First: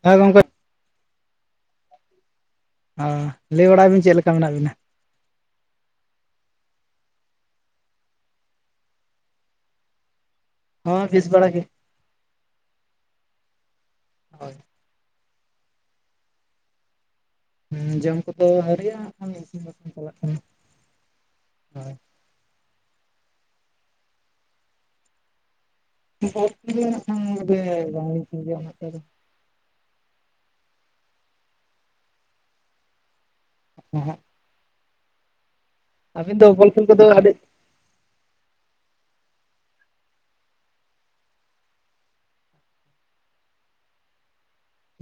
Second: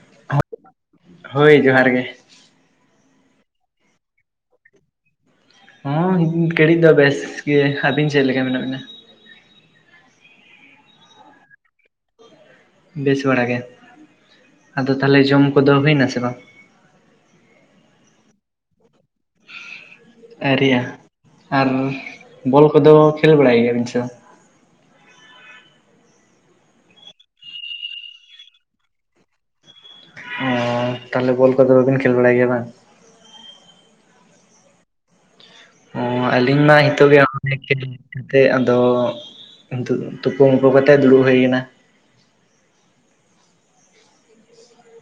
ᱦᱮᱸ ᱜᱚᱝᱠᱮ ᱦᱳᱭ ᱡᱚᱦᱟᱨ ᱜᱮ᱾ ᱚ ᱞᱮᱭ ᱵᱟᱲᱟᱭᱵᱤᱱ ᱪᱮᱜ ᱞᱮᱠᱟ ᱢᱮᱱᱟᱜ ᱵᱤᱱᱟ? ᱦᱚᱸ ᱱᱤᱛ ᱜᱷᱟᱹᱲᱤᱡ ᱫᱚ ᱵᱮᱥ ᱜᱮ᱾ ᱟᱹᱵᱤᱱ ᱪᱮᱜ ᱞᱮᱠᱟ ᱢᱮᱱᱟᱜ ᱵᱤᱱᱟ? ᱦᱚᱸ ᱵᱮᱥ ᱵᱟᱲᱟ ᱜᱮ᱾ ᱵᱮᱥ ᱵᱟᱲᱟ ᱜᱮ᱾ ᱦᱳᱭ ᱟᱫᱚ ᱛᱟᱦᱞᱮ ᱡᱚᱢ ᱠᱚᱫᱚ ᱦᱩᱭᱱᱟ ᱥᱮ ᱵᱟᱝ? ᱦᱮᱸ ᱡᱚᱢ ᱠᱚᱫᱚ ᱟᱹᱣᱨᱤᱭᱟᱜᱼᱟ᱾ ᱟᱹᱨᱤᱭᱟᱜ-ᱟ ᱟᱨ ᱦᱳᱭ ᱵᱚᱞ ᱠᱚᱫᱚ ᱠᱷᱮᱞ ᱵᱟᱲᱟᱭ ᱜᱮᱭᱟᱵᱤᱱ ᱥᱮᱚ ᱵᱟᱝ? [unintelligible] ᱵᱟᱝ ᱞᱤᱧ ᱠᱷᱮᱞ ᱜᱮᱭᱟ ᱚᱱᱟᱹᱜ ᱴᱟ ᱫᱚ᱾ ᱚᱻ ᱛᱟᱦᱚᱞᱮ ᱵᱚᱞ ᱠᱚᱫᱚ ᱵᱟᱹᱵᱤᱱ ᱠᱷᱮᱞ ᱵᱟᱲᱟᱭ ᱜᱮᱭᱟ ᱵᱟᱝ? ᱩᱦᱩᱸᱜ ᱚ ᱟᱹᱵᱤᱱ ᱫᱚ ᱟᱹᱞᱤᱧ ᱵᱚᱞ ᱢᱟ ᱠᱷᱮᱞ ᱠᱚᱫᱚ ᱤᱱᱛᱚᱜ ᱜᱮ ᱟᱹᱰᱤ [unintelligible] ᱠᱟᱛᱮᱜ ᱟᱫᱚ ᱛᱩᱯᱩᱢᱳᱯᱳ ᱠᱟᱛᱮᱫ ᱫᱩᱲᱩᱵ ᱦᱩᱭ ᱠᱟᱱᱟ᱾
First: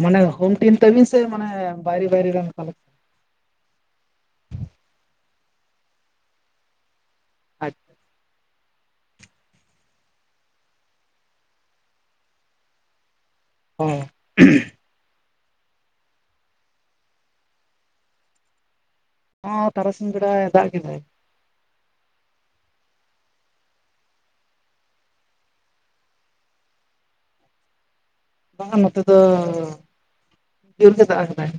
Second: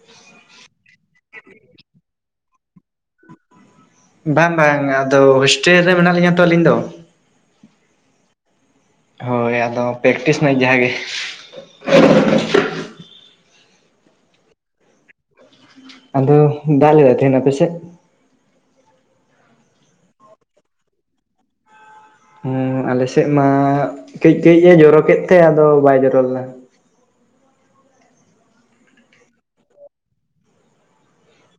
ᱢᱟᱱᱮ ᱦᱳᱢ ᱴᱤᱢ ᱛᱟᱹᱵᱤᱱ ᱥᱮ ᱢᱟᱱᱮ ᱵᱟᱭᱨᱮ ᱵᱟᱭᱨᱮ ᱨᱮᱱ ᱠᱟ ᱵᱟᱝ ᱵᱟᱝ ᱟᱫᱚ ᱦᱳᱥᱴᱮᱞ ᱨᱮ ᱢᱮᱱᱟᱜ ᱞᱤᱧᱟ ᱛᱚ ᱟᱹᱞᱤᱧ ᱫᱚ᱾ ᱟᱪᱪᱷᱟ ᱦᱳᱭ ᱟᱫᱚ ᱯᱮᱠᱴᱤᱥ ᱱᱟᱭ ᱡᱟᱦᱟᱸ ᱜᱮ᱾ ᱦᱩᱸ ᱟᱫᱚ ᱫᱟᱜ ᱞᱮᱫᱟᱭ ᱛᱮᱦᱮᱱ ᱟᱯᱮᱥᱮᱜ? ᱦᱚᱸ ᱛᱟᱨᱟᱥᱤᱧ ᱵᱮᱲᱟᱲ ᱫᱟᱜ ᱠᱮᱫᱟᱭ᱾ ᱦᱮᱸ ᱟᱞᱮᱥᱮᱜ ᱢᱟ ᱠᱟᱹᱡ ᱠᱟᱹᱡ ᱮ ᱡᱚᱨᱚ ᱠᱮᱜ ᱛᱮ ᱟᱫᱚ ᱵᱟᱭ ᱡᱚᱨᱚᱞᱫᱟ᱾ ᱵᱟᱝᱟ ᱱᱚᱛᱮ ᱫᱚ ᱡᱳᱨ ᱜᱮ ᱫᱟᱜ ᱠᱟᱫᱟᱭ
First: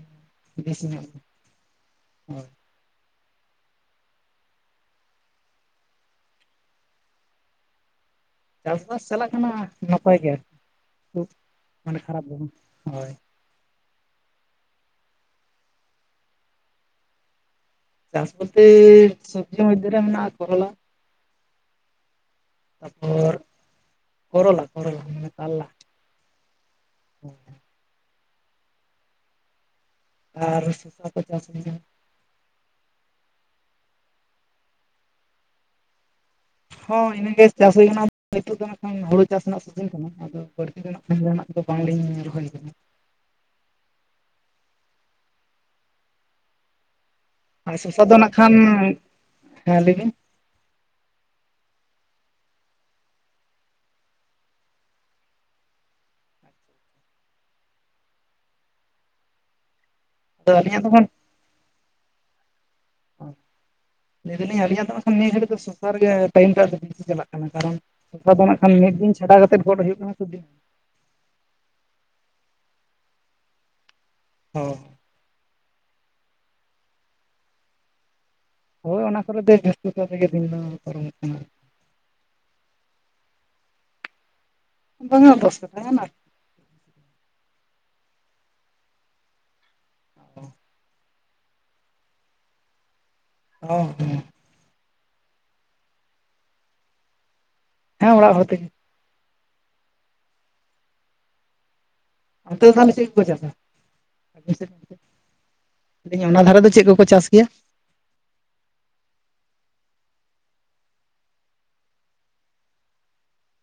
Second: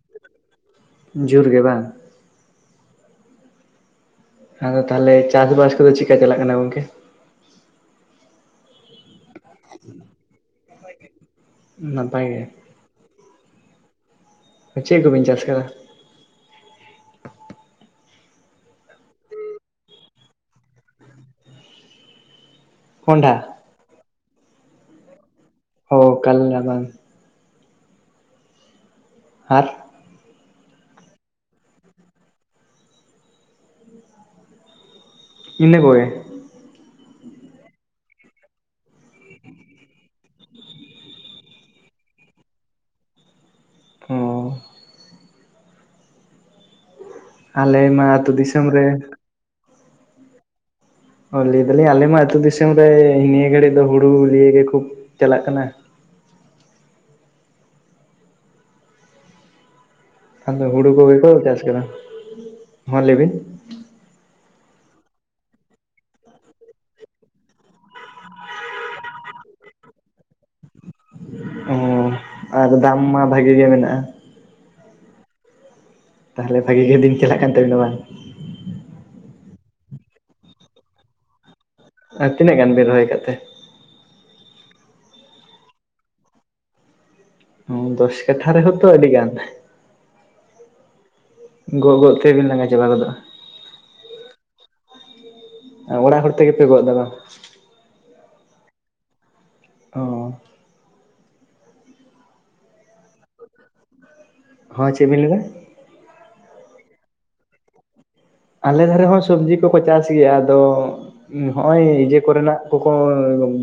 ᱵᱮᱥᱤ ᱧᱚᱜ᱾ ᱡᱳᱨ ᱜᱮ ᱵᱟᱝ? ᱦᱳᱭ ᱟᱫᱚ ᱛᱟᱦᱚᱞᱮ ᱪᱟᱥᱵᱟᱥ ᱠᱚᱫᱚ ᱪᱮᱜᱠᱟ ᱪᱟᱞᱟᱜ ᱠᱟᱱᱟ ᱜᱚᱝᱠᱮ? ᱪᱟᱥᱵᱟᱥ ᱪᱟᱞᱟᱜ ᱠᱟᱱᱟ ᱱᱟᱯᱟᱭ ᱜᱮ, ᱠᱷᱩᱵ ᱢᱟᱱᱮ ᱠᱷᱟᱨᱟᱯ ᱱᱟᱯᱟᱭ ᱫᱚ ᱜᱮ ᱵᱟᱝ ᱦᱳᱭ᱾ ᱪᱮᱜ ᱠᱚᱵᱤᱱ ᱪᱟᱥ ᱠᱟᱫᱟ? ᱪᱟᱥ ᱵᱚᱞᱛᱮ ᱥᱚᱵᱽᱡᱤ ᱢᱚᱫᱷᱮ ᱨᱮ ᱢᱮᱱᱟᱹᱜᱼᱟ ᱠᱚᱨᱚᱞᱟ᱾ ᱛᱟᱯᱚᱨ ᱠᱚᱸᱰᱷᱟ? ᱠᱚᱨᱚᱞᱟ ᱠᱚᱨᱞᱟ ᱢᱟᱱᱮ ᱠᱟᱞᱞᱟ᱾ ᱚ ᱠᱟᱹᱞᱞᱟ ᱵᱟᱝ? ᱟᱨ ᱟᱨ ᱥᱚᱥᱟ ᱠᱚ ᱪᱟᱥ ᱢᱮᱱᱟᱜᱼᱟ᱾ ᱤᱱᱟᱹ ᱠᱚᱜᱮ? ᱦᱚᱸ ᱤᱱᱟᱹ ᱜᱮ ᱪᱟᱥ ᱦᱩᱭ ᱠᱟᱱᱟ ᱱᱤᱛᱚᱜ ᱫᱚ ᱱᱟᱸᱜ ᱠᱷᱚᱱ ᱦᱳᱲᱳ ᱪᱟᱥ ᱱᱟᱜ ᱥᱤᱡᱤᱱ ᱠᱟᱱᱟ᱾ ᱟᱫᱚ ᱵᱟᱹᱲᱛᱤ ᱫᱚ ᱱᱟᱹᱜ ᱠᱷᱟᱡ ᱡᱟᱦᱟᱱᱟᱜ ᱠᱚᱫᱚ ᱵᱟᱝᱞᱤᱧ ᱨᱚᱦᱚᱭ ᱠᱟᱫᱟ᱾ ᱚ ᱟᱨ ᱟᱞᱮ ᱢᱟ ᱥᱚᱥᱟ ᱫᱚ ᱟᱹᱛᱩ ᱱᱟᱜ ᱠᱷᱟᱱ, ᱫᱤᱥᱚᱢ ᱨᱮ ᱦᱮᱸ ᱞᱟᱹᱭᱵᱤᱱ᱾ ᱚ ᱞᱟᱹᱭ ᱫᱟᱞᱤᱧ ᱟᱞᱮᱢᱟ ᱟᱹᱛᱩ ᱫᱤᱥᱚᱢ ᱨᱮ ᱱᱤᱭᱟᱹ ᱜᱷᱟᱹᱲᱤᱡ ᱫᱚ ᱦᱩᱲᱩ ᱞᱤᱭᱮ ᱜᱮ ᱠᱚ ᱪᱟᱞᱟᱜ ᱠᱟᱱᱟ᱾ ᱟᱫᱚ ᱟᱹᱞᱤᱧᱟᱜ ᱫᱚ ᱦᱩᱲᱩ ᱠᱷᱟᱱ ᱠᱚᱜᱮ ᱠᱚ ᱪᱟᱥ ᱠᱟᱫᱟ ᱦᱚᱸ ᱞᱮᱵᱤᱱ᱾ ᱞᱮᱹᱭ ᱫᱟᱞᱤᱧ ᱟᱞᱤᱧᱟᱜ ᱫᱚ ᱮᱠᱷᱚᱱ ᱱᱤᱭᱟᱹ ᱜᱷᱟᱹᱲᱤᱡ ᱫᱚ ᱥᱚᱥᱟᱨᱮ ᱜᱮ ᱴᱟᱭᱤᱢ ᱫᱚ ᱦᱟᱸᱜ [unintelligible] ᱫᱚ ᱵᱮᱥᱤ ᱪᱟᱞᱟᱜ ᱠᱟᱱᱟ, ᱠᱟᱨᱚᱱ ᱥᱚᱥᱟ ᱫᱚ ᱱᱟᱜ ᱠᱷᱟᱱ ᱢᱤᱫ ᱫᱤᱱ ᱪᱷᱟᱰᱟ ᱠᱟᱛᱮᱫ ᱜᱚᱰ ᱦᱩᱭᱩᱜ ᱠᱟᱱᱟ ᱥᱮ ᱫᱤᱱ ᱚ ᱟᱨ ᱫᱟᱢ ᱢᱟ ᱵᱷᱟᱜᱮ ᱜᱮ ᱢᱮᱱᱟᱜᱼᱟ? ᱦᱚᱸ ᱛᱟᱦᱚᱞᱮ ᱵᱷᱟᱹᱜᱮ ᱜᱮ ᱫᱤᱱ ᱪᱟᱞᱟᱜ ᱠᱟᱱ ᱛᱟᱵᱤᱱᱟ ᱵᱟᱝ ᱦᱳᱭ ᱚᱱᱟ ᱠᱚᱨᱮ ᱫᱚ ᱡᱟᱹᱥᱛᱤ ᱠᱟᱭ ᱛᱮᱜᱮ ᱫᱤᱱ ᱢᱟ ᱯᱚᱨᱚᱢᱚᱜ ᱠᱟᱱᱟ᱾ ᱟᱨ ᱛᱤᱱᱟᱹᱜ ᱜᱟᱱ ᱵᱮᱱ ᱨᱚᱦᱚᱭ ᱟᱠᱟᱫ ᱛᱮ? [unintelligible] ᱫᱚᱥ ᱠᱟᱴᱷᱟ ᱨᱮ ᱦᱚᱛᱚ ᱟᱹᱰᱤ ᱜᱟᱱ [unintelligible] ᱜᱚᱜ ᱜᱚᱜ ᱛᱮᱵᱤᱱ ᱞᱟᱸᱜᱟ ᱪᱟᱵᱟ ᱜᱚᱫᱚᱜᱼᱟ ᱾ ᱦᱮ ᱦᱮᱸ ᱚᱲᱟᱜ ᱦᱚᱲ ᱛᱮᱜᱮᱯᱮ ᱜᱚᱜ ᱫᱟ ᱵᱟᱝ ᱦᱮᱸ ᱚᱲᱟᱜ ᱦᱚᱲ ᱛᱮᱜᱮ ᱾ ᱚᱸ ᱚᱱᱛᱮ ᱫᱚ ᱛᱟᱦᱚᱞᱮ ᱪᱮᱜ ᱠᱚᱠᱚ ᱪᱟᱥᱟ ᱟᱵᱮᱱ ᱥᱮᱱ ᱚᱱᱛᱮ? ᱦᱚᱸ ᱪᱮᱫ ᱵᱤᱱ ᱞᱟᱹᱭ ᱮᱫᱟ? ᱢᱮᱫᱟᱹᱧ ᱚᱱᱟ ᱫᱷᱟᱨᱮ ᱫᱚ ᱪᱮᱫ ᱠᱚᱠᱚ ᱪᱟᱥ ᱜᱮᱭᱟ? ᱟᱞᱮ ᱫᱷᱟᱨᱮ ᱦᱚᱸ ᱥᱚᱵᱽᱡᱤ ᱠᱚᱠᱚ ᱪᱟᱥ ᱜᱮᱭᱟ ᱟᱫᱚ ᱦᱚᱜ ᱚᱚᱭ ᱤᱭᱟᱹᱮ ᱠᱚᱨᱮᱱᱟᱜ ᱠᱚᱠᱚ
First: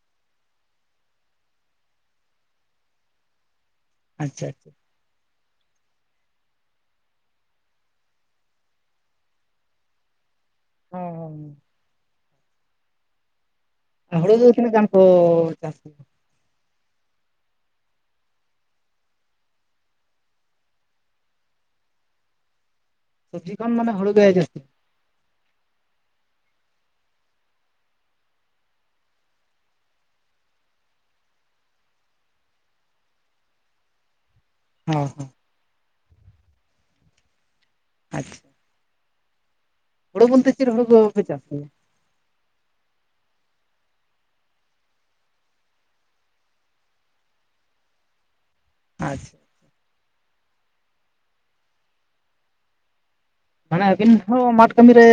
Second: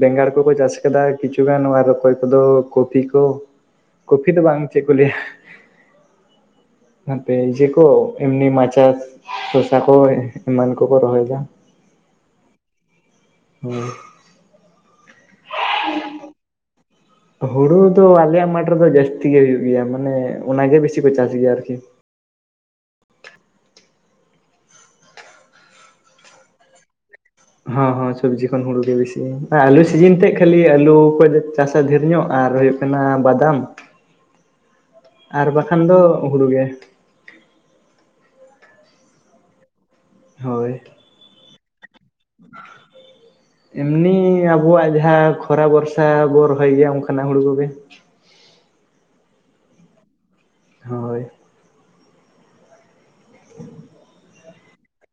ᱵᱮᱸᱜᱟᱲ ᱠᱚᱠᱚ ᱪᱟᱥ ᱟᱠᱟᱫᱟ ᱠᱤᱪᱷᱩᱩᱜᱟᱱ ᱟᱨ ᱚᱠᱚᱭ ᱠᱚᱫᱚ ᱠᱚᱯᱤ ᱠᱚ ᱠᱚᱯᱷᱤ ᱫᱚ ᱟᱪᱪᱷᱟ ᱵᱟᱝ ᱟᱪᱪᱷᱟ ᱪᱮᱫ ᱞᱟᱭᱟ ᱦᱟᱯᱮ ᱤᱭᱟ ᱠᱚ ᱮᱢ ᱢᱟᱪᱷᱟ ᱥᱚᱥᱟ ᱠᱚ ᱮᱢᱟᱱ ᱠᱚᱠᱚ ᱨᱚᱦᱚᱭ ᱦᱚᱸ ᱫᱟ ᱾ ᱦᱮᱸ ᱦᱩᱲᱩ ᱫᱚ ᱛᱤᱱ ᱜᱟᱱ ᱠᱚ ᱪᱟᱥ ᱦᱩᱲᱩ ᱫᱚ ᱟᱞᱮᱭᱟᱜ ᱢᱟᱴᱷ ᱨᱮᱫᱚ ᱡᱟᱹᱥᱛᱤ ᱜᱮ ᱦᱩᱭᱩᱜ ᱜᱮᱭᱟ ᱢᱟᱱᱮ ᱚᱱᱟᱜᱮ ᱵᱤᱥᱤ ᱠᱚ ᱪᱟᱥ ᱜᱮᱭᱟ ᱟᱨᱠᱤ ᱥᱚᱵᱡᱤ ᱠᱷᱚᱱ ᱢᱟᱱᱮ ᱦᱩᱭᱟᱭ ᱡᱟᱹᱥᱛᱤ ᱦᱮᱸ ᱦᱮᱸ ᱥᱚᱵᱽᱡᱤ ᱠᱷᱚᱱ ᱦᱩᱲᱩ ᱜᱮ ᱵᱤᱥᱤ ᱟᱞᱩ ᱥᱤᱡᱤᱱ ᱛᱮ ᱠᱷᱟᱹᱞᱤ ᱟᱞᱩ ᱠᱚ ᱪᱟᱥᱟ ᱰᱷᱮᱨ ᱧᱚᱜ ᱟᱨ ᱦᱩᱭᱩᱜ ᱠᱟᱱᱟ ᱚᱱᱟ ᱵᱟᱫᱟᱢ ᱦᱮ ᱦᱮᱸ ᱟᱨ ᱵᱟᱠᱷᱟᱱ ᱫᱚ ᱦᱩᱲᱩ ᱜᱮ ᱟᱪᱪᱷᱟ ᱦᱳᱲᱩ ᱵᱚᱞᱛᱮ ᱪᱮᱫ ᱦᱳᱭ ᱦᱳᱲᱩ ᱵᱟᱯᱮ ᱪᱟᱥ ᱜᱮᱭᱟ? [unintelligible] ᱮᱢᱱᱤ ᱟᱵᱚᱣᱟᱜ ᱡᱟᱦᱟᱸ ᱠᱷᱚᱨᱟ ᱵᱷᱚᱨᱥᱟ ᱵᱚ ᱨᱚᱦᱚᱭ ᱜᱮᱭᱟ ᱚᱱᱠᱟᱱᱟᱜ ᱦᱩᱲᱩ ᱠᱚᱜᱮ ᱟᱪᱪᱷᱟ ᱦᱳᱭ ᱢᱟᱱᱮ ᱟᱹᱵᱤᱱ ᱦᱚᱸ ᱢᱟᱴᱷ ᱠᱟᱹᱢᱤᱨ ᱨᱮ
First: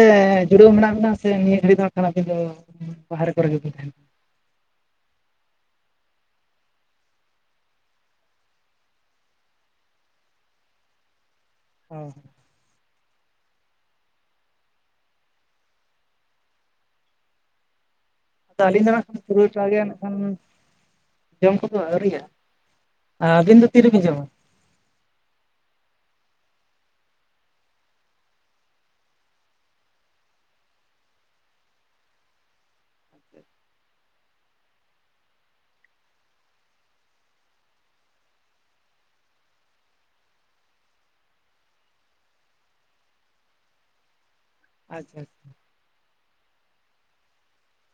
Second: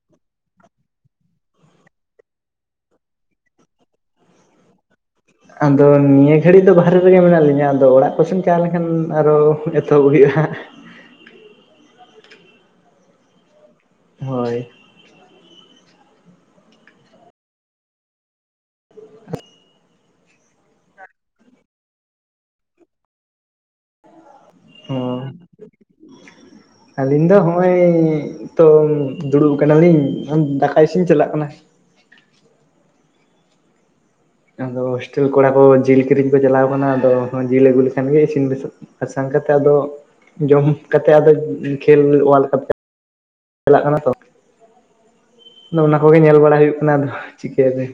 ᱡᱩᱲᱟᱹᱣ ᱢᱮᱱᱟᱜ ᱵᱤᱱᱟ ᱥᱮ ᱱᱤᱭᱟᱹ ᱜᱷᱟᱹᱲᱤᱡ ᱫᱚ ᱠᱷ ᱟᱹᱵᱤᱱ ᱫᱚ ᱯᱟᱦᱟᱨ ᱠᱚᱨᱮ ᱜᱮ ᱵᱮᱱ ᱛᱟᱦᱮᱱᱟ ᱟᱫᱚ ᱱᱤᱭᱟᱹ ᱜᱷᱟᱹᱲᱤᱡ ᱫᱚ ᱵᱟᱦᱦᱨᱮ ᱨᱮᱜᱮ ᱢᱮᱱᱟᱜ ᱞᱤᱧᱟᱹ ᱟᱫᱚ ᱚᱲᱟᱜ ᱠᱚᱥᱱ ᱪᱟᱣ ᱞᱮᱱᱠᱷᱟᱱ ᱟᱨᱚ [unintelligible] ᱛᱚ ᱦᱩᱭᱩᱜᱼᱟ ᱦᱟᱸᱜ ᱦᱟᱸ ᱦᱳᱭ ᱟᱹᱞᱤᱧ [unintelligible] ᱴᱟᱜᱮ ᱱᱟᱜ ᱠᱷᱟᱱ ᱡᱚᱢ ᱠᱚᱫᱚ ᱟᱹᱣᱨᱤᱭᱟᱜ ᱟᱨ ᱟᱹᱵᱤᱱ ᱫᱚ ᱛᱤᱨᱮᱵᱤᱱ ᱡᱚᱢᱟ? ᱚ [unintelligible] ᱟᱹᱞᱤᱧ ᱫᱚ ᱦᱚᱜᱼ ᱚᱭ ᱛᱚ ᱫᱩᱲᱩᱵ ᱠᱟᱱᱟᱞᱤᱧ ᱫᱟᱠᱟᱭ ᱤᱥᱤᱱ ᱪᱟᱞᱟᱜ ᱠᱟᱱᱟ ᱾ ᱟᱫᱚ ᱦᱳᱥᱴᱮᱞ ᱠᱚᱲᱟ ᱠᱚ ᱡᱤᱞ ᱠᱤᱨᱤᱧ ᱠᱚ ᱪᱟᱞᱟᱣ ᱟᱠᱟᱱᱟ ᱟᱫᱚ ᱡᱤᱞ ᱟᱹᱜᱩ ᱞᱮᱠᱷᱟᱱ ᱜᱮ ᱤᱥᱤᱱ ᱵᱟᱥᱚ ᱟᱨᱥ ᱠᱟᱛᱮᱮᱫ ᱟᱫᱚ ᱡᱚᱢ ᱠᱟᱛᱮ ᱟᱫᱚ ᱠᱷᱮᱞ ᱚᱟᱨᱞᱰ ᱠᱟᱯ [unintelligible] ᱪᱟᱞᱟᱜ ᱠᱟᱱᱟ ᱛᱚ ᱟᱪᱪᱷᱟ ᱟᱪᱪᱷᱟ ᱟᱫᱚ ᱚᱱᱟ ᱠᱚᱜᱮ ᱧᱮᱞ ᱵᱟᱲᱟ ᱦᱩᱭᱩᱜ ᱠᱟᱱᱟ ᱪᱤᱠᱟᱹᱛᱮ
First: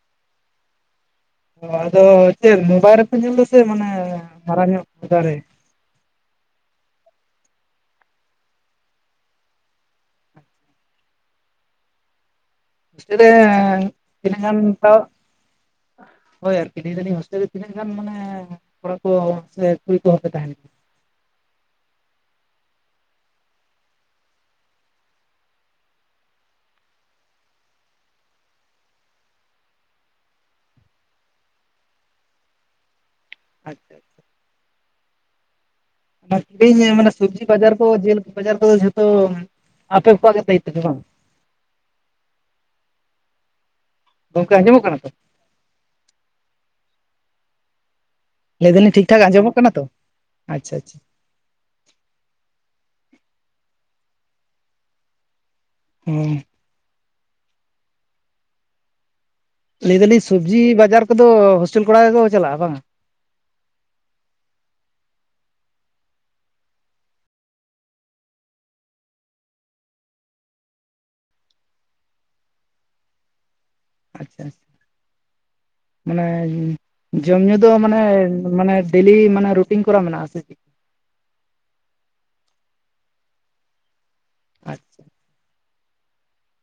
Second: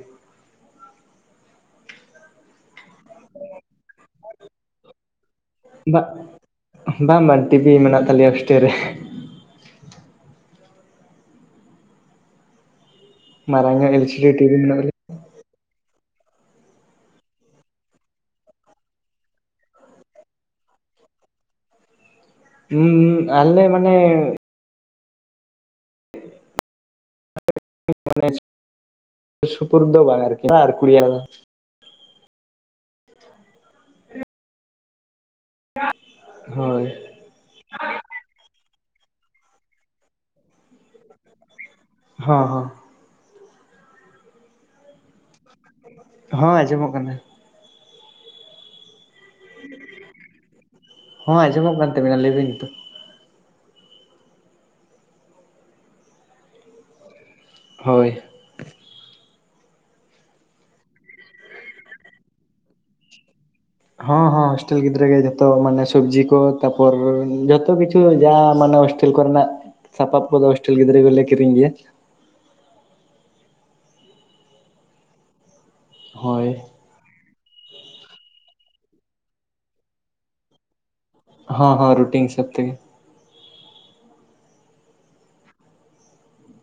ᱚ ᱟᱫᱚ ᱪᱮᱫ ᱢᱳᱵᱟᱭᱤᱞ ᱨᱮᱯᱮ ᱧᱮᱞ ᱫᱟ ᱪᱮ ᱢᱟᱱᱮ ᱢᱟᱨᱟᱝ ᱧᱚᱜ ᱚᱡᱟᱨᱮ ᱵᱟᱝ ᱵᱟᱝ ᱵᱟᱝ ᱴᱤᱵᱷᱤ ᱢᱮᱱᱟᱜ ᱛᱟᱞᱮᱭᱟ ᱦᱥᱴᱮᱞ ᱨᱮ ᱾ ᱦᱚᱥᱴᱮᱞ ᱨᱮ ᱢᱟᱨᱟᱝ ᱧᱚᱜ ᱮᱞ ᱥᱤ ᱰᱤ ᱛᱤᱱᱟᱹᱜ ᱜᱟᱱ ᱴᱤᱵᱷᱤ ᱢᱮᱱᱟᱜ ᱛᱟᱞᱮᱭᱟ ᱱᱤᱛᱚᱜ? ᱦᱳᱭ ᱟᱨᱠᱤ ᱞᱟᱹᱭᱞᱤᱡᱧ ᱦᱳᱥᱴᱮᱞ ᱨᱮ ᱛᱤᱱᱟᱹᱜ ᱜᱟᱱ ᱢᱟᱱᱮ ᱠᱚᱲᱟ ᱠᱚ ᱥᱮ ᱠᱩᱲᱤ ᱠᱚᱦᱚᱸ ᱯᱮ ᱛᱟᱦᱮᱱ ᱜᱮᱭᱟ [unintelligible] ᱦᱩᱸ ᱦ ᱟᱞᱮ ᱢᱟᱱᱮ ᱾ [unintelligible] ᱥᱩᱯᱩᱨᱫ ᱵᱟᱝ ᱟᱱ ᱟᱨ ᱠᱤᱲᱤᱭᱟ [unintelligible] ᱟᱪᱪᱷᱟ ᱚᱱᱟ ᱠᱤᱨᱤᱧ ᱦᱳᱭ ᱢᱟᱱᱮ ᱥᱚᱵᱡᱤ ᱵᱟᱡᱟᱨ ᱠᱚ ᱡᱮᱞ ᱵᱟᱡᱟᱨ ᱠᱚᱫᱚ ᱡᱷᱚᱛᱚ ᱟᱯᱮ ᱠᱚᱣᱟᱜ ᱜᱮ ᱫᱟᱭᱤ ᱛᱚ ᱵᱟᱝ? ᱦᱚᱸ ᱦᱚᱸ ᱜᱚᱢᱠᱮ ᱟᱸᱡᱚᱢᱚᱜ ᱠᱟᱱᱟ ᱛᱚ? ᱦᱚᱸ ᱟᱸᱡᱚᱢᱚᱜ ᱠᱟᱱᱟ ᱞᱟᱹᱭ ᱮᱫᱟᱞᱤᱧ ᱴᱷᱤᱠ ᱴᱷᱟᱠ ᱟᱸᱡᱚᱢᱚᱜ ᱠᱟᱱᱟ ᱛᱚ ᱟᱪᱪᱷᱟ ᱟᱪᱪᱷᱟ ᱦᱚᱭ ᱚᱸᱡᱚᱢᱚᱜ ᱠᱟᱱ ᱛᱟᱵᱤᱱᱟ ᱞᱟᱹᱭᱵᱤᱱ ᱱᱤᱛᱚᱜ᱾ ᱦᱮᱸ [unintelligible] ᱦᱳᱭ ᱞᱟᱹᱭ ᱫᱟᱞᱤᱧ ᱥᱚᱵᱽᱡᱤ ᱵᱟᱡᱟᱨ ᱠᱚᱫᱚ ᱦᱳᱥᱴᱮᱞ ᱠᱚᱲᱟ ᱜᱮᱠᱚ ᱪᱟᱞᱟᱜᱼᱟ ᱵᱟᱝᱼᱟ? ᱦᱚ ᱦᱚ ᱦᱚᱥᱴᱮᱞ ᱜᱤᱫᱽᱨᱟᱹ ᱜᱮ ᱡᱚᱛᱚ ᱢᱟᱱᱮ ᱥᱚᱵᱽᱡᱤ ᱠᱚ ᱛᱟᱯᱚᱨ ᱡᱚᱛᱚ ᱠᱤᱪᱷᱩ ᱡᱟ ᱢᱟᱱᱮ ᱦᱳᱥᱴᱮᱞ ᱠᱚᱨᱮᱱᱟᱜ ᱥᱟᱯᱟᱵ ᱠᱚᱫᱚ ᱦᱳᱥᱴᱮᱞ ᱜᱤᱫᱽᱨᱟᱹ ᱠᱚᱞᱮ ᱠᱤᱨᱤᱧ ᱜᱮᱭᱟ ᱟᱪᱪᱷᱟ ᱟᱪᱪᱷᱟ ᱦᱳᱭ ᱢᱟᱱᱮ ᱡᱚᱢ ᱧᱩᱩ ᱫᱚ ᱢᱟᱱᱮ ᱢᱟᱱᱮ ᱰᱮᱞᱤ ᱢᱟᱱᱮ ᱨᱩᱴᱤᱱ ᱠᱚᱨᱟ ᱢᱮᱱᱟᱜ-ᱟ ᱥᱮ ᱪᱮᱫ? ᱦᱚᱸ ᱦᱚᱸ ᱨᱩᱴᱤᱱ ᱦᱤᱥᱟᱵ ᱛᱮᱜᱮ ᱟᱪᱪᱷᱟ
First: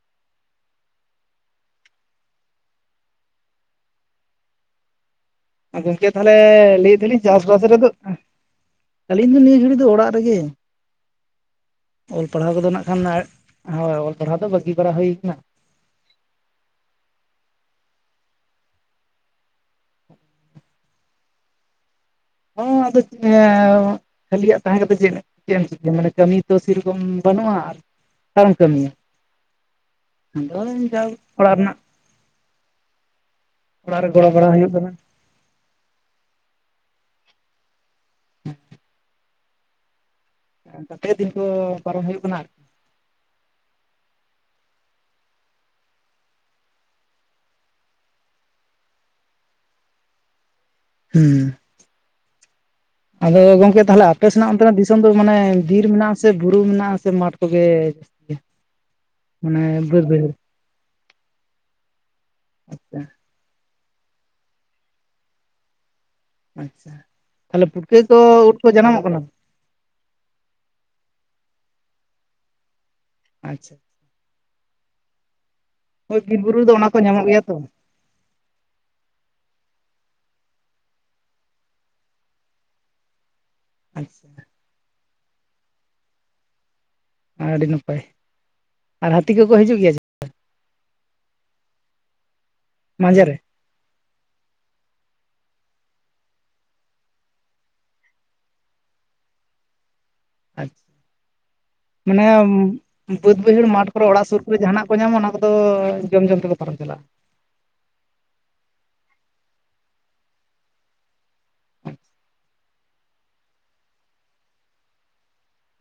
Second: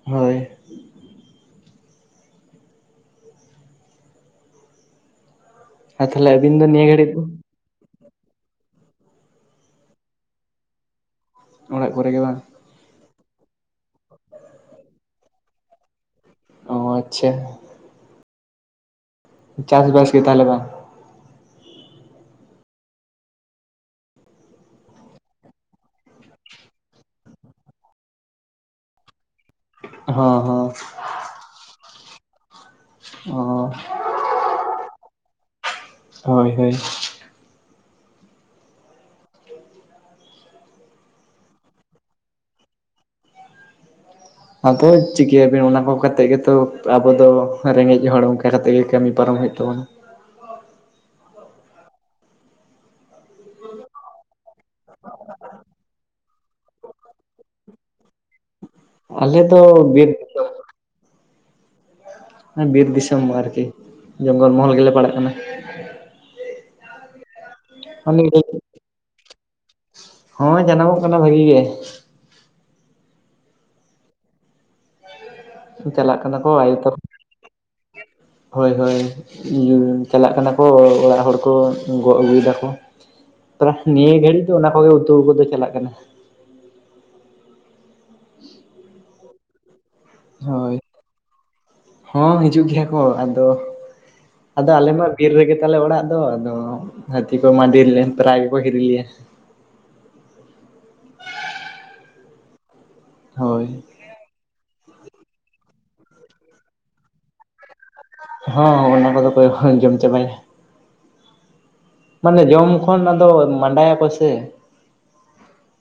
ᱦᱳᱭ ᱟᱨ ᱜᱚᱝᱠᱮ ᱛᱟᱦᱚᱞᱮ ᱟᱹᱵᱤᱱ ᱫᱚ ᱱᱤᱭᱟᱹ ᱞᱟᱹᱭ ᱜᱷᱟᱹᱲᱤᱡ ᱮᱫᱟᱞᱤᱧ ᱫᱚ ᱪᱟᱥ ᱵᱟᱥ ᱨᱮᱫᱚ ᱟᱹᱞᱤᱧ ᱫᱚ ᱱᱤᱭᱟᱹ ᱜᱷᱟᱹᱲᱤ ᱫᱚ ᱚᱲᱟᱜ ᱨᱮᱜᱮ᱾ ᱚᱲᱟᱜ ᱠᱚᱨᱮ ᱜᱮ ᱚᱞ ᱵᱟᱝ ᱯᱟᱲᱦᱟᱣ ᱠᱚᱫᱚ ᱱᱟᱜ ᱠᱷᱟᱱ ᱦᱳᱭ ᱚᱞ ᱯᱟᱲᱦᱟᱣ ᱫᱚ ᱵᱟᱹᱜᱤ ᱵᱟᱲᱟ ᱦᱩᱭ ᱟᱠᱟᱱᱟ᱾ ᱚ ᱟᱪᱪᱷᱟ᱾ ᱪᱟᱥ ᱵᱟᱥ ᱫᱚ ᱛᱟᱦᱚᱞᱮ ᱵᱟᱝ? ᱦᱚ ᱟᱫᱚ [unintelligible] ᱠᱷᱟᱹᱞᱤᱭᱟᱜ ᱛᱟᱦᱮᱸ ᱠᱟᱛᱮ ᱪᱮᱫ ᱪᱮᱫ ᱮᱢ ᱪᱮᱠᱟᱭᱟ ᱢᱟᱱᱮ ᱠᱟᱹᱢᱤ ᱛᱚ ᱥᱮᱨᱚᱠᱚᱢ ᱵᱟᱹᱱᱩᱜᱼᱟ ᱟᱨ ᱚᱠᱟᱨᱮᱢ ᱠᱟᱹᱢᱤᱭᱟ ᱦᱚᱸ ᱟᱫᱚ ᱦᱚᱸ ᱚᱱᱠᱟ ᱚᱲᱟᱜ ᱨᱮᱱᱟᱜ ᱚ ᱚᱲᱟᱜ ᱜᱚᱲᱚ ᱵᱟᱲᱟ ᱦᱩᱭᱩᱜ ᱠᱟᱱᱟ᱾ ᱦᱳᱭ ᱦᱳᱭ᱾ ᱚᱱᱠᱟ ᱛᱮᱜᱮ ᱫᱤᱱ ᱠᱚ ᱯᱟᱨᱚᱢ ᱦᱩᱭᱩᱜ ᱠᱟᱱᱟ᱾ ᱟᱫᱚ ᱪᱤᱠᱟᱹᱭᱟ ᱵᱤᱱ ᱚᱱᱟ ᱠᱚ ᱠᱟᱛᱮ ᱜᱮᱛᱚ ᱟᱵᱚ ᱫᱚ ᱨᱮᱸᱜᱮᱡ ᱦᱚᱲ ᱚᱱᱠᱟ ᱠᱟᱛᱮ ᱜᱮ ᱠᱟᱹᱢᱤ ᱯᱟᱨᱚᱢ ᱦᱩᱭᱩᱜ ᱛᱟᱵᱚᱱᱟ᱾ ᱦᱩᱸ ᱟᱫᱚ ᱜᱚᱝᱠᱮ ᱛᱟᱦᱚᱞᱮ ᱟᱯᱮ ᱥᱮᱱᱟᱜ ᱚᱱᱛᱮᱱᱟᱜ ᱫᱤᱥᱚᱢ ᱫᱚ ᱢᱟᱱᱮ ᱵᱤᱨ ᱢᱮᱱᱟᱜᱼᱟᱥᱮ ᱵᱩᱨᱩ ᱢᱮᱱᱟᱜᱼᱟᱥᱮ ᱢᱟᱴ ᱠᱚᱜᱮ ᱡᱟᱹᱥᱛᱤ? ᱟᱞᱮ ᱫᱚ ᱢᱟᱱᱮ ᱵᱟᱹᱫ ᱵᱤᱨ ᱵᱟᱹᱭᱦᱟᱹᱲ ᱫᱤᱥᱚᱢ᱾ ᱵᱤᱨ ᱟᱪᱪᱷᱟ ᱫᱤᱥᱚᱢ ᱟᱨᱠᱤ ᱡᱚᱝᱜᱚᱞ ᱢᱚᱦᱚᱞ ᱜᱮᱞᱮ ᱯᱟᱲᱟᱜ ᱠᱟᱱᱟᱹ ᱾ ᱟᱪᱪᱷᱟ ᱛᱟᱦᱚᱞᱮ ᱯᱩᱴᱠᱟᱹ ᱠᱚ ᱩᱴ ᱠᱚ ᱡᱟᱱᱟᱢᱚᱜ ᱠᱟᱱᱟ? ᱦᱳᱭ ᱡᱟᱱᱟᱢᱚᱜ ᱠᱟᱱᱟ ᱵᱷᱟᱹᱜᱤ ᱜᱮ᱾ ᱟᱪᱪᱷᱟ ᱪᱟᱞᱟᱜ ᱦᱳᱭ ᱠᱟᱱᱟ ᱵᱤᱨ ᱠᱚ ᱵᱩᱨᱩ ᱨᱮᱫᱚ ᱟᱭᱳ ᱚᱱᱟ ᱛᱟᱠᱚ ᱧᱟᱢᱚᱜ ᱜᱮᱭᱟ ᱛᱚ ᱦᱳᱭ ᱦᱳᱭ᱾ ᱪᱟᱞᱟᱜ ᱠᱟᱱᱟ ᱠᱚ ᱚᱲᱟᱜ ᱦᱚᱲ ᱠᱚ ᱜᱚᱜ ᱟᱹᱜᱩᱭᱮ ᱫᱟᱠᱚ᱾ ᱯᱟᱨ ᱱᱤᱭᱟᱹ ᱟᱪᱪᱷᱟ ᱜᱷᱟᱹᱲᱤᱡ ᱫᱚ ᱚᱱᱟ ᱠᱚᱜᱮ ᱩᱛᱩ ᱠᱚ ᱫᱚ ᱪᱟᱞᱟᱜ ᱠᱟᱱᱟ᱾ ᱟᱹᱰᱤ ᱱᱟᱯᱟᱭ ᱟᱨ ᱦᱟᱹᱛᱤ ᱠᱚᱠᱚ ᱦᱤᱡᱩᱜ ᱜᱮᱭᱟ? ᱦᱳᱭ ᱦᱚᱸ ᱦᱤᱡᱩᱜ ᱜᱮᱭᱟ ᱠᱚ ᱢᱟᱡᱷᱮ ᱨᱮ ᱟᱫᱚ ᱟᱫᱚ ᱟᱞᱮ ᱢᱟ ᱵᱤᱨ ᱨᱮᱜᱮ ᱛᱟᱞᱮ ᱚᱲᱟᱜ ᱫᱚ ᱟᱫᱚ ᱦᱟᱹᱛᱤ ᱠᱚ ᱢᱟ ᱫᱤᱱ ᱜᱮ ᱯᱨᱟᱭ ᱜᱮᱠᱚ ᱦᱤᱨᱤ ᱞᱮᱭᱟ᱾ ᱟᱪᱪᱷᱟ ᱢᱟᱱᱮ ᱵᱟᱹᱫᱽ ᱵᱟᱹᱭᱦᱟᱹᱲ ᱦᱳᱭ ᱢᱟᱴᱷ ᱛᱟᱯᱚᱨ ᱚᱲᱟᱜ ᱥᱩᱨ ᱨᱮ ᱡᱟᱦᱟᱱᱟᱜ ᱠᱚ ᱧᱟᱢᱟ ᱚᱱᱟ ᱠᱚᱫᱚ ᱡᱚᱢ ᱡᱚᱢ ᱛᱮᱠᱚ ᱯᱟᱨᱚᱢ ᱪᱟᱞᱟᱜᱼᱟ᱾ ᱦᱚᱸ ᱚᱱᱟ ᱠᱚᱫᱚ ᱠᱚ ᱡᱚᱢ ᱪᱟᱵᱟᱭᱟ᱾ ᱢᱟᱱᱮ ᱡᱚᱢ ᱠᱷᱚᱱ ᱟᱫᱚ ᱢᱟᱰᱟ ᱭᱟᱠᱚ ᱥᱮ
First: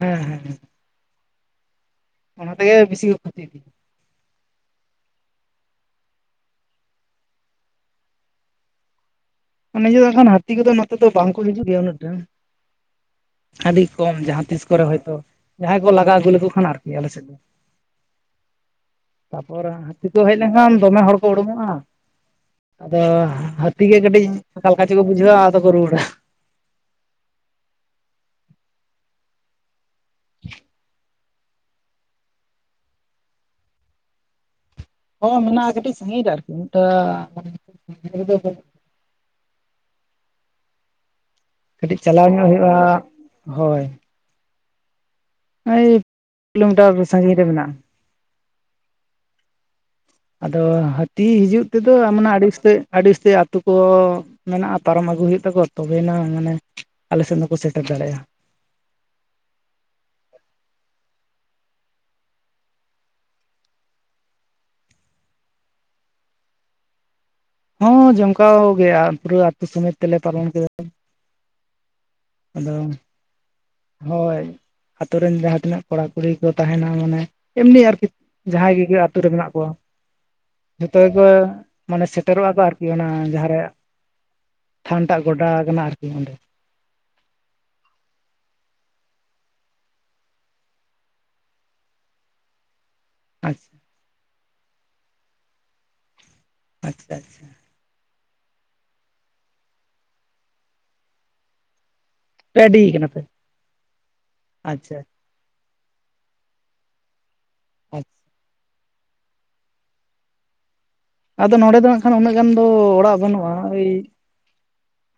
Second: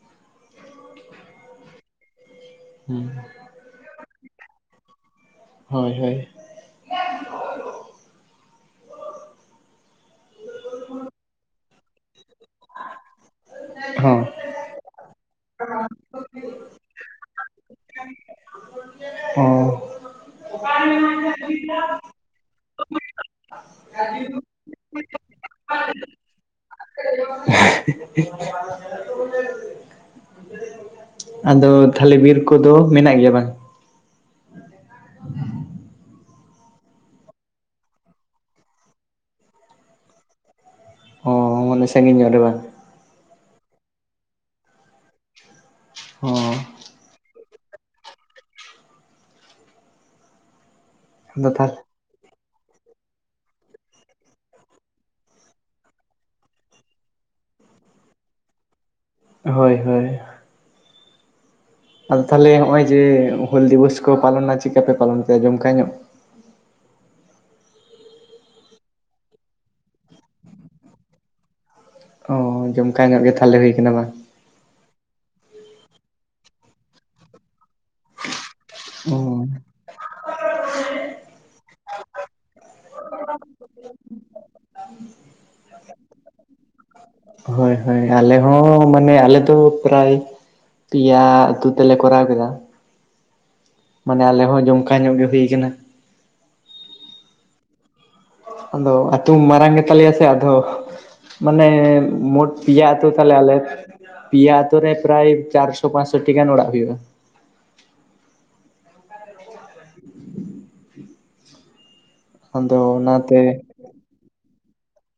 ᱦᱮᱸ ᱦᱮᱸ ᱦᱮᱸ ᱚᱱᱟ ᱛᱮᱜᱮ ᱵᱤᱥᱤ ᱠᱚ ᱠᱷᱚᱛᱤ ᱤᱫᱤᱭᱟ᱾ ᱦᱳᱭ ᱦᱳᱭ ᱚᱱᱮ ᱡᱮ ᱱᱟᱠᱷᱟᱱ ᱦᱟᱹᱛᱤ ᱠᱚᱫᱚ ᱱᱚᱛᱮ ᱫᱚ ᱵᱟᱝᱠᱚ ᱦᱤᱡᱩᱜ ᱜᱮᱭᱟ ᱩᱱᱟᱹᱜ ᱴᱟ᱾ ᱟᱹᱰᱤ ᱠᱚᱢ ᱦᱚᱸ ᱡᱟᱦᱟᱸ ᱛᱤᱥ ᱠᱚᱨᱮ ᱦᱚᱭᱛᱳ ᱡᱟᱦᱟᱸᱭ ᱠᱚ ᱞᱟᱜᱟᱣ ᱟᱹᱜᱩ ᱞᱮᱠᱚ ᱠᱷᱟᱱ ᱟᱨᱠᱤ ᱟᱞᱮ ᱥᱮᱫ ᱫᱚ᱾ ᱚ ᱛᱯᱚᱨᱮ ᱦᱟᱹᱛᱤ ᱠᱚ ᱦᱮᱡ ᱞᱮᱱᱠᱷᱟᱱ ᱫᱚᱢᱮ ᱦᱚᱲ ᱠᱚ ᱩᱰᱩᱠᱚᱜᱼᱟ ᱟᱫᱚ ᱦᱟᱹᱛᱤ ᱜᱮ ᱠᱟᱹᱴᱤᱡ ᱚᱠᱟᱞᱮᱠᱟ ᱪᱚᱠᱚ ᱵᱩᱡᱣᱟ-ᱟ ᱟᱫᱚ ᱠᱚ ᱨᱩᱣᱟᱹᱲᱟ᱾ [unintelligible] [inaudible] ᱟᱫᱚ ᱛᱟᱦᱚᱞᱮ ᱵᱤᱨ ᱠᱚᱫᱚ ᱢᱮᱱᱟᱜ ᱜᱮᱭᱟ ᱵᱟᱝ? ᱦᱚᱸ ᱢᱮᱱᱟᱜᱼᱟ ᱠᱟᱹᱴᱤᱡ ᱥᱟᱺᱜᱤᱧ ᱨᱮ ᱟᱨᱠᱤ ᱢᱤᱫᱴᱟ ᱠᱩᱲᱤ ᱜᱤᱫᱽᱨᱟᱹ ᱫᱚ ᱵᱟᱹᱱᱩᱜ ᱚ ᱢᱟᱱᱮ ᱠᱟᱹᱴᱤᱡ ᱥᱟᱺᱜᱤᱧ ᱪᱟᱞᱟᱣ ᱨᱮ ᱧᱚᱜ ᱵᱟᱝ ᱦᱩᱭᱩᱜᱼᱟ ᱦᱳᱭ ᱳᱭ ᱚ ᱠᱤᱞᱳᱢᱤᱴᱟᱨ ᱥᱟᱺᱜᱤᱧ ᱨᱮ ᱢᱮᱱᱟᱜᱼᱟ᱾ ᱟᱫᱚ ᱦᱟᱹᱛᱤ ᱟᱫᱚ ᱦᱤᱡᱩᱜ ᱛᱟᱦᱚᱞᱮ ᱛᱮᱫᱚ ᱢᱟᱱᱮ ᱟᱹᱰᱤ ᱩᱥᱛᱟᱹᱭ ᱟᱹᱰᱤ ᱩᱥᱛᱟᱹᱭ ᱟᱹᱛᱩ ᱠᱚ ᱢᱮᱱᱟᱜᱼᱟ ᱯᱟᱨᱚᱢ ᱟᱹᱜᱩ ᱦᱩᱭᱩᱜ ᱛᱟᱠᱚᱣᱟ ᱛᱚᱵᱮᱭᱱᱟ ᱢᱟᱱᱮ, ᱟᱞᱮᱥᱮᱫ ᱫᱚᱠᱚ ᱥᱮᱴᱮᱨ ᱫᱟᱲᱮᱭᱟᱜᱼᱟ᱾ ᱦᱳᱭ ᱦᱳᱭ᱾ ᱟᱫᱚ ᱛᱟᱦᱚᱞᱮ ᱱᱚᱜᱼᱚᱭ ᱡᱮ ᱦᱩᱞ ᱫᱤᱵᱚᱥ ᱠᱚ ᱯᱟᱞᱚᱱᱟ ᱪᱮᱫᱠᱟ ᱯᱮ ᱯᱟᱞᱚᱱ ᱠᱮᱫᱟ ᱡᱚᱢᱠᱟ ᱧᱚᱜ? ᱦᱚᱸ ᱡᱚᱱᱠᱟᱣ ᱜᱮᱭᱟ ᱯᱩᱨᱟᱹ ᱟᱹᱛᱩ ᱥᱚᱢᱮᱛ ᱛᱮᱞᱮ ᱯᱟᱞᱚᱱ ᱠᱮᱫᱟ᱾ ᱚ ᱟᱫᱚ ᱡᱚᱢᱠᱟ ᱧᱚᱜ ᱜᱮ ᱛᱟᱦᱚᱞᱮ ᱦᱩᱭᱩᱜ ᱦᱳᱭ ᱟᱛᱳ ᱨᱮᱱ ᱡᱟᱦᱟᱸ ᱛᱤᱱᱟᱹᱜ ᱠᱚᱲᱟ ᱠᱩᱲᱤ ᱠᱚ ᱛᱟᱦᱮᱱᱟ ᱢᱟᱱᱮ ᱮᱢᱱᱤ ᱟᱨᱠᱤ ᱡᱟᱦᱟᱸᱭ ᱜᱮᱜᱮ ᱚ ᱟᱹᱛᱩᱨ ᱨᱮ ᱢᱮᱱᱟᱜ ᱠᱚᱣᱟ᱾ ᱡᱚᱛᱚ ᱜᱮᱠᱚ ᱢᱟᱱᱮ ᱥᱮᱴᱮᱨᱚᱜᱼᱟ ᱠᱚ ᱟᱨᱠᱤ ᱚᱱᱟ ᱡᱟᱦᱟᱸᱨᱮ ᱥᱟᱱᱴᱟᱜ ᱜᱚᱰᱟ ᱠᱟᱱᱟ ᱟᱨᱠᱤ ᱚᱸᱰᱮ᱾ ᱦᱳᱭ ᱦᱳᱭ ᱟᱞᱮ ᱦᱚᱸ ᱢᱟᱱᱮ ᱟᱞᱮ ᱫᱚ ᱯᱨᱟᱭ ᱯᱮᱭᱟ ᱟᱛᱩ ᱛᱮᱞᱮ ᱠᱚᱨᱟᱣ ᱠᱮᱫᱟ᱾ ᱟᱪᱪᱷᱟ ᱢᱟᱱᱮ ᱟᱞᱮ ᱦᱚᱸ ᱡᱚᱢᱠᱟ ᱧᱚᱜ ᱜᱮ ᱦᱩᱭ ᱠᱟᱱᱟ᱾ ᱟᱪᱪᱷᱟ ᱟᱪᱪᱷᱟ ᱟᱫᱚ ᱟᱹᱛᱩ ᱢᱟᱨᱟᱝ ᱜᱮᱛᱟᱞᱮᱭᱟ ᱥᱮ ᱟᱫᱚ, ᱢᱟᱱᱮ ᱢᱳᱴ ᱯᱮ ᱟᱹᱰᱤ ᱯᱮᱭᱟ ᱟᱹᱛᱩ ᱠᱟᱱᱟ ᱯᱮ ᱛᱟᱞᱮ ᱟᱞᱮ ᱯᱮᱭᱟ ᱟᱛᱳ ᱨᱮ ᱟᱪᱪᱷᱟ ᱯᱨᱟᱭ ᱪᱟᱨᱥᱚ ᱯᱟᱸᱪᱥᱚᱴᱤ ᱜᱟᱱ ᱚᱲᱟᱜ ᱦᱩᱭᱩᱜᱼᱟ᱾ ᱟᱪᱪᱷ [inaudible] ᱟᱫᱚ ᱱᱚᱸᱰᱮ ᱫᱚ ᱱᱟᱜ ᱠᱷᱟᱱ ᱩᱱᱟᱹᱜ ᱜᱟᱱ ᱫᱚ ᱟᱫᱚ ᱚᱲᱟᱜ ᱚᱱᱟᱛᱮ ᱵᱟᱹᱱᱩᱜᱼᱟ ᱳᱭ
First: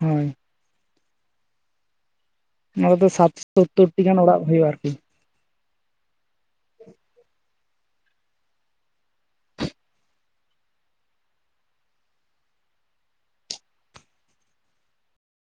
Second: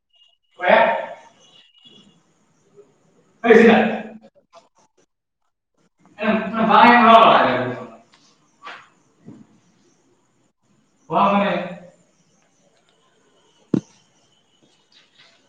ᱦᱳᱭ ᱱᱚᱸᱰᱮ ᱫᱚ ᱥᱟᱴ ᱥᱳᱛᱛᱳᱨᱴᱤ ᱜᱟᱱ ᱚᱲᱟᱜ ᱦᱩᱭᱩᱜᱼᱟ ᱟᱨᱠᱤ᱾ [unintelligible] [unintelligible]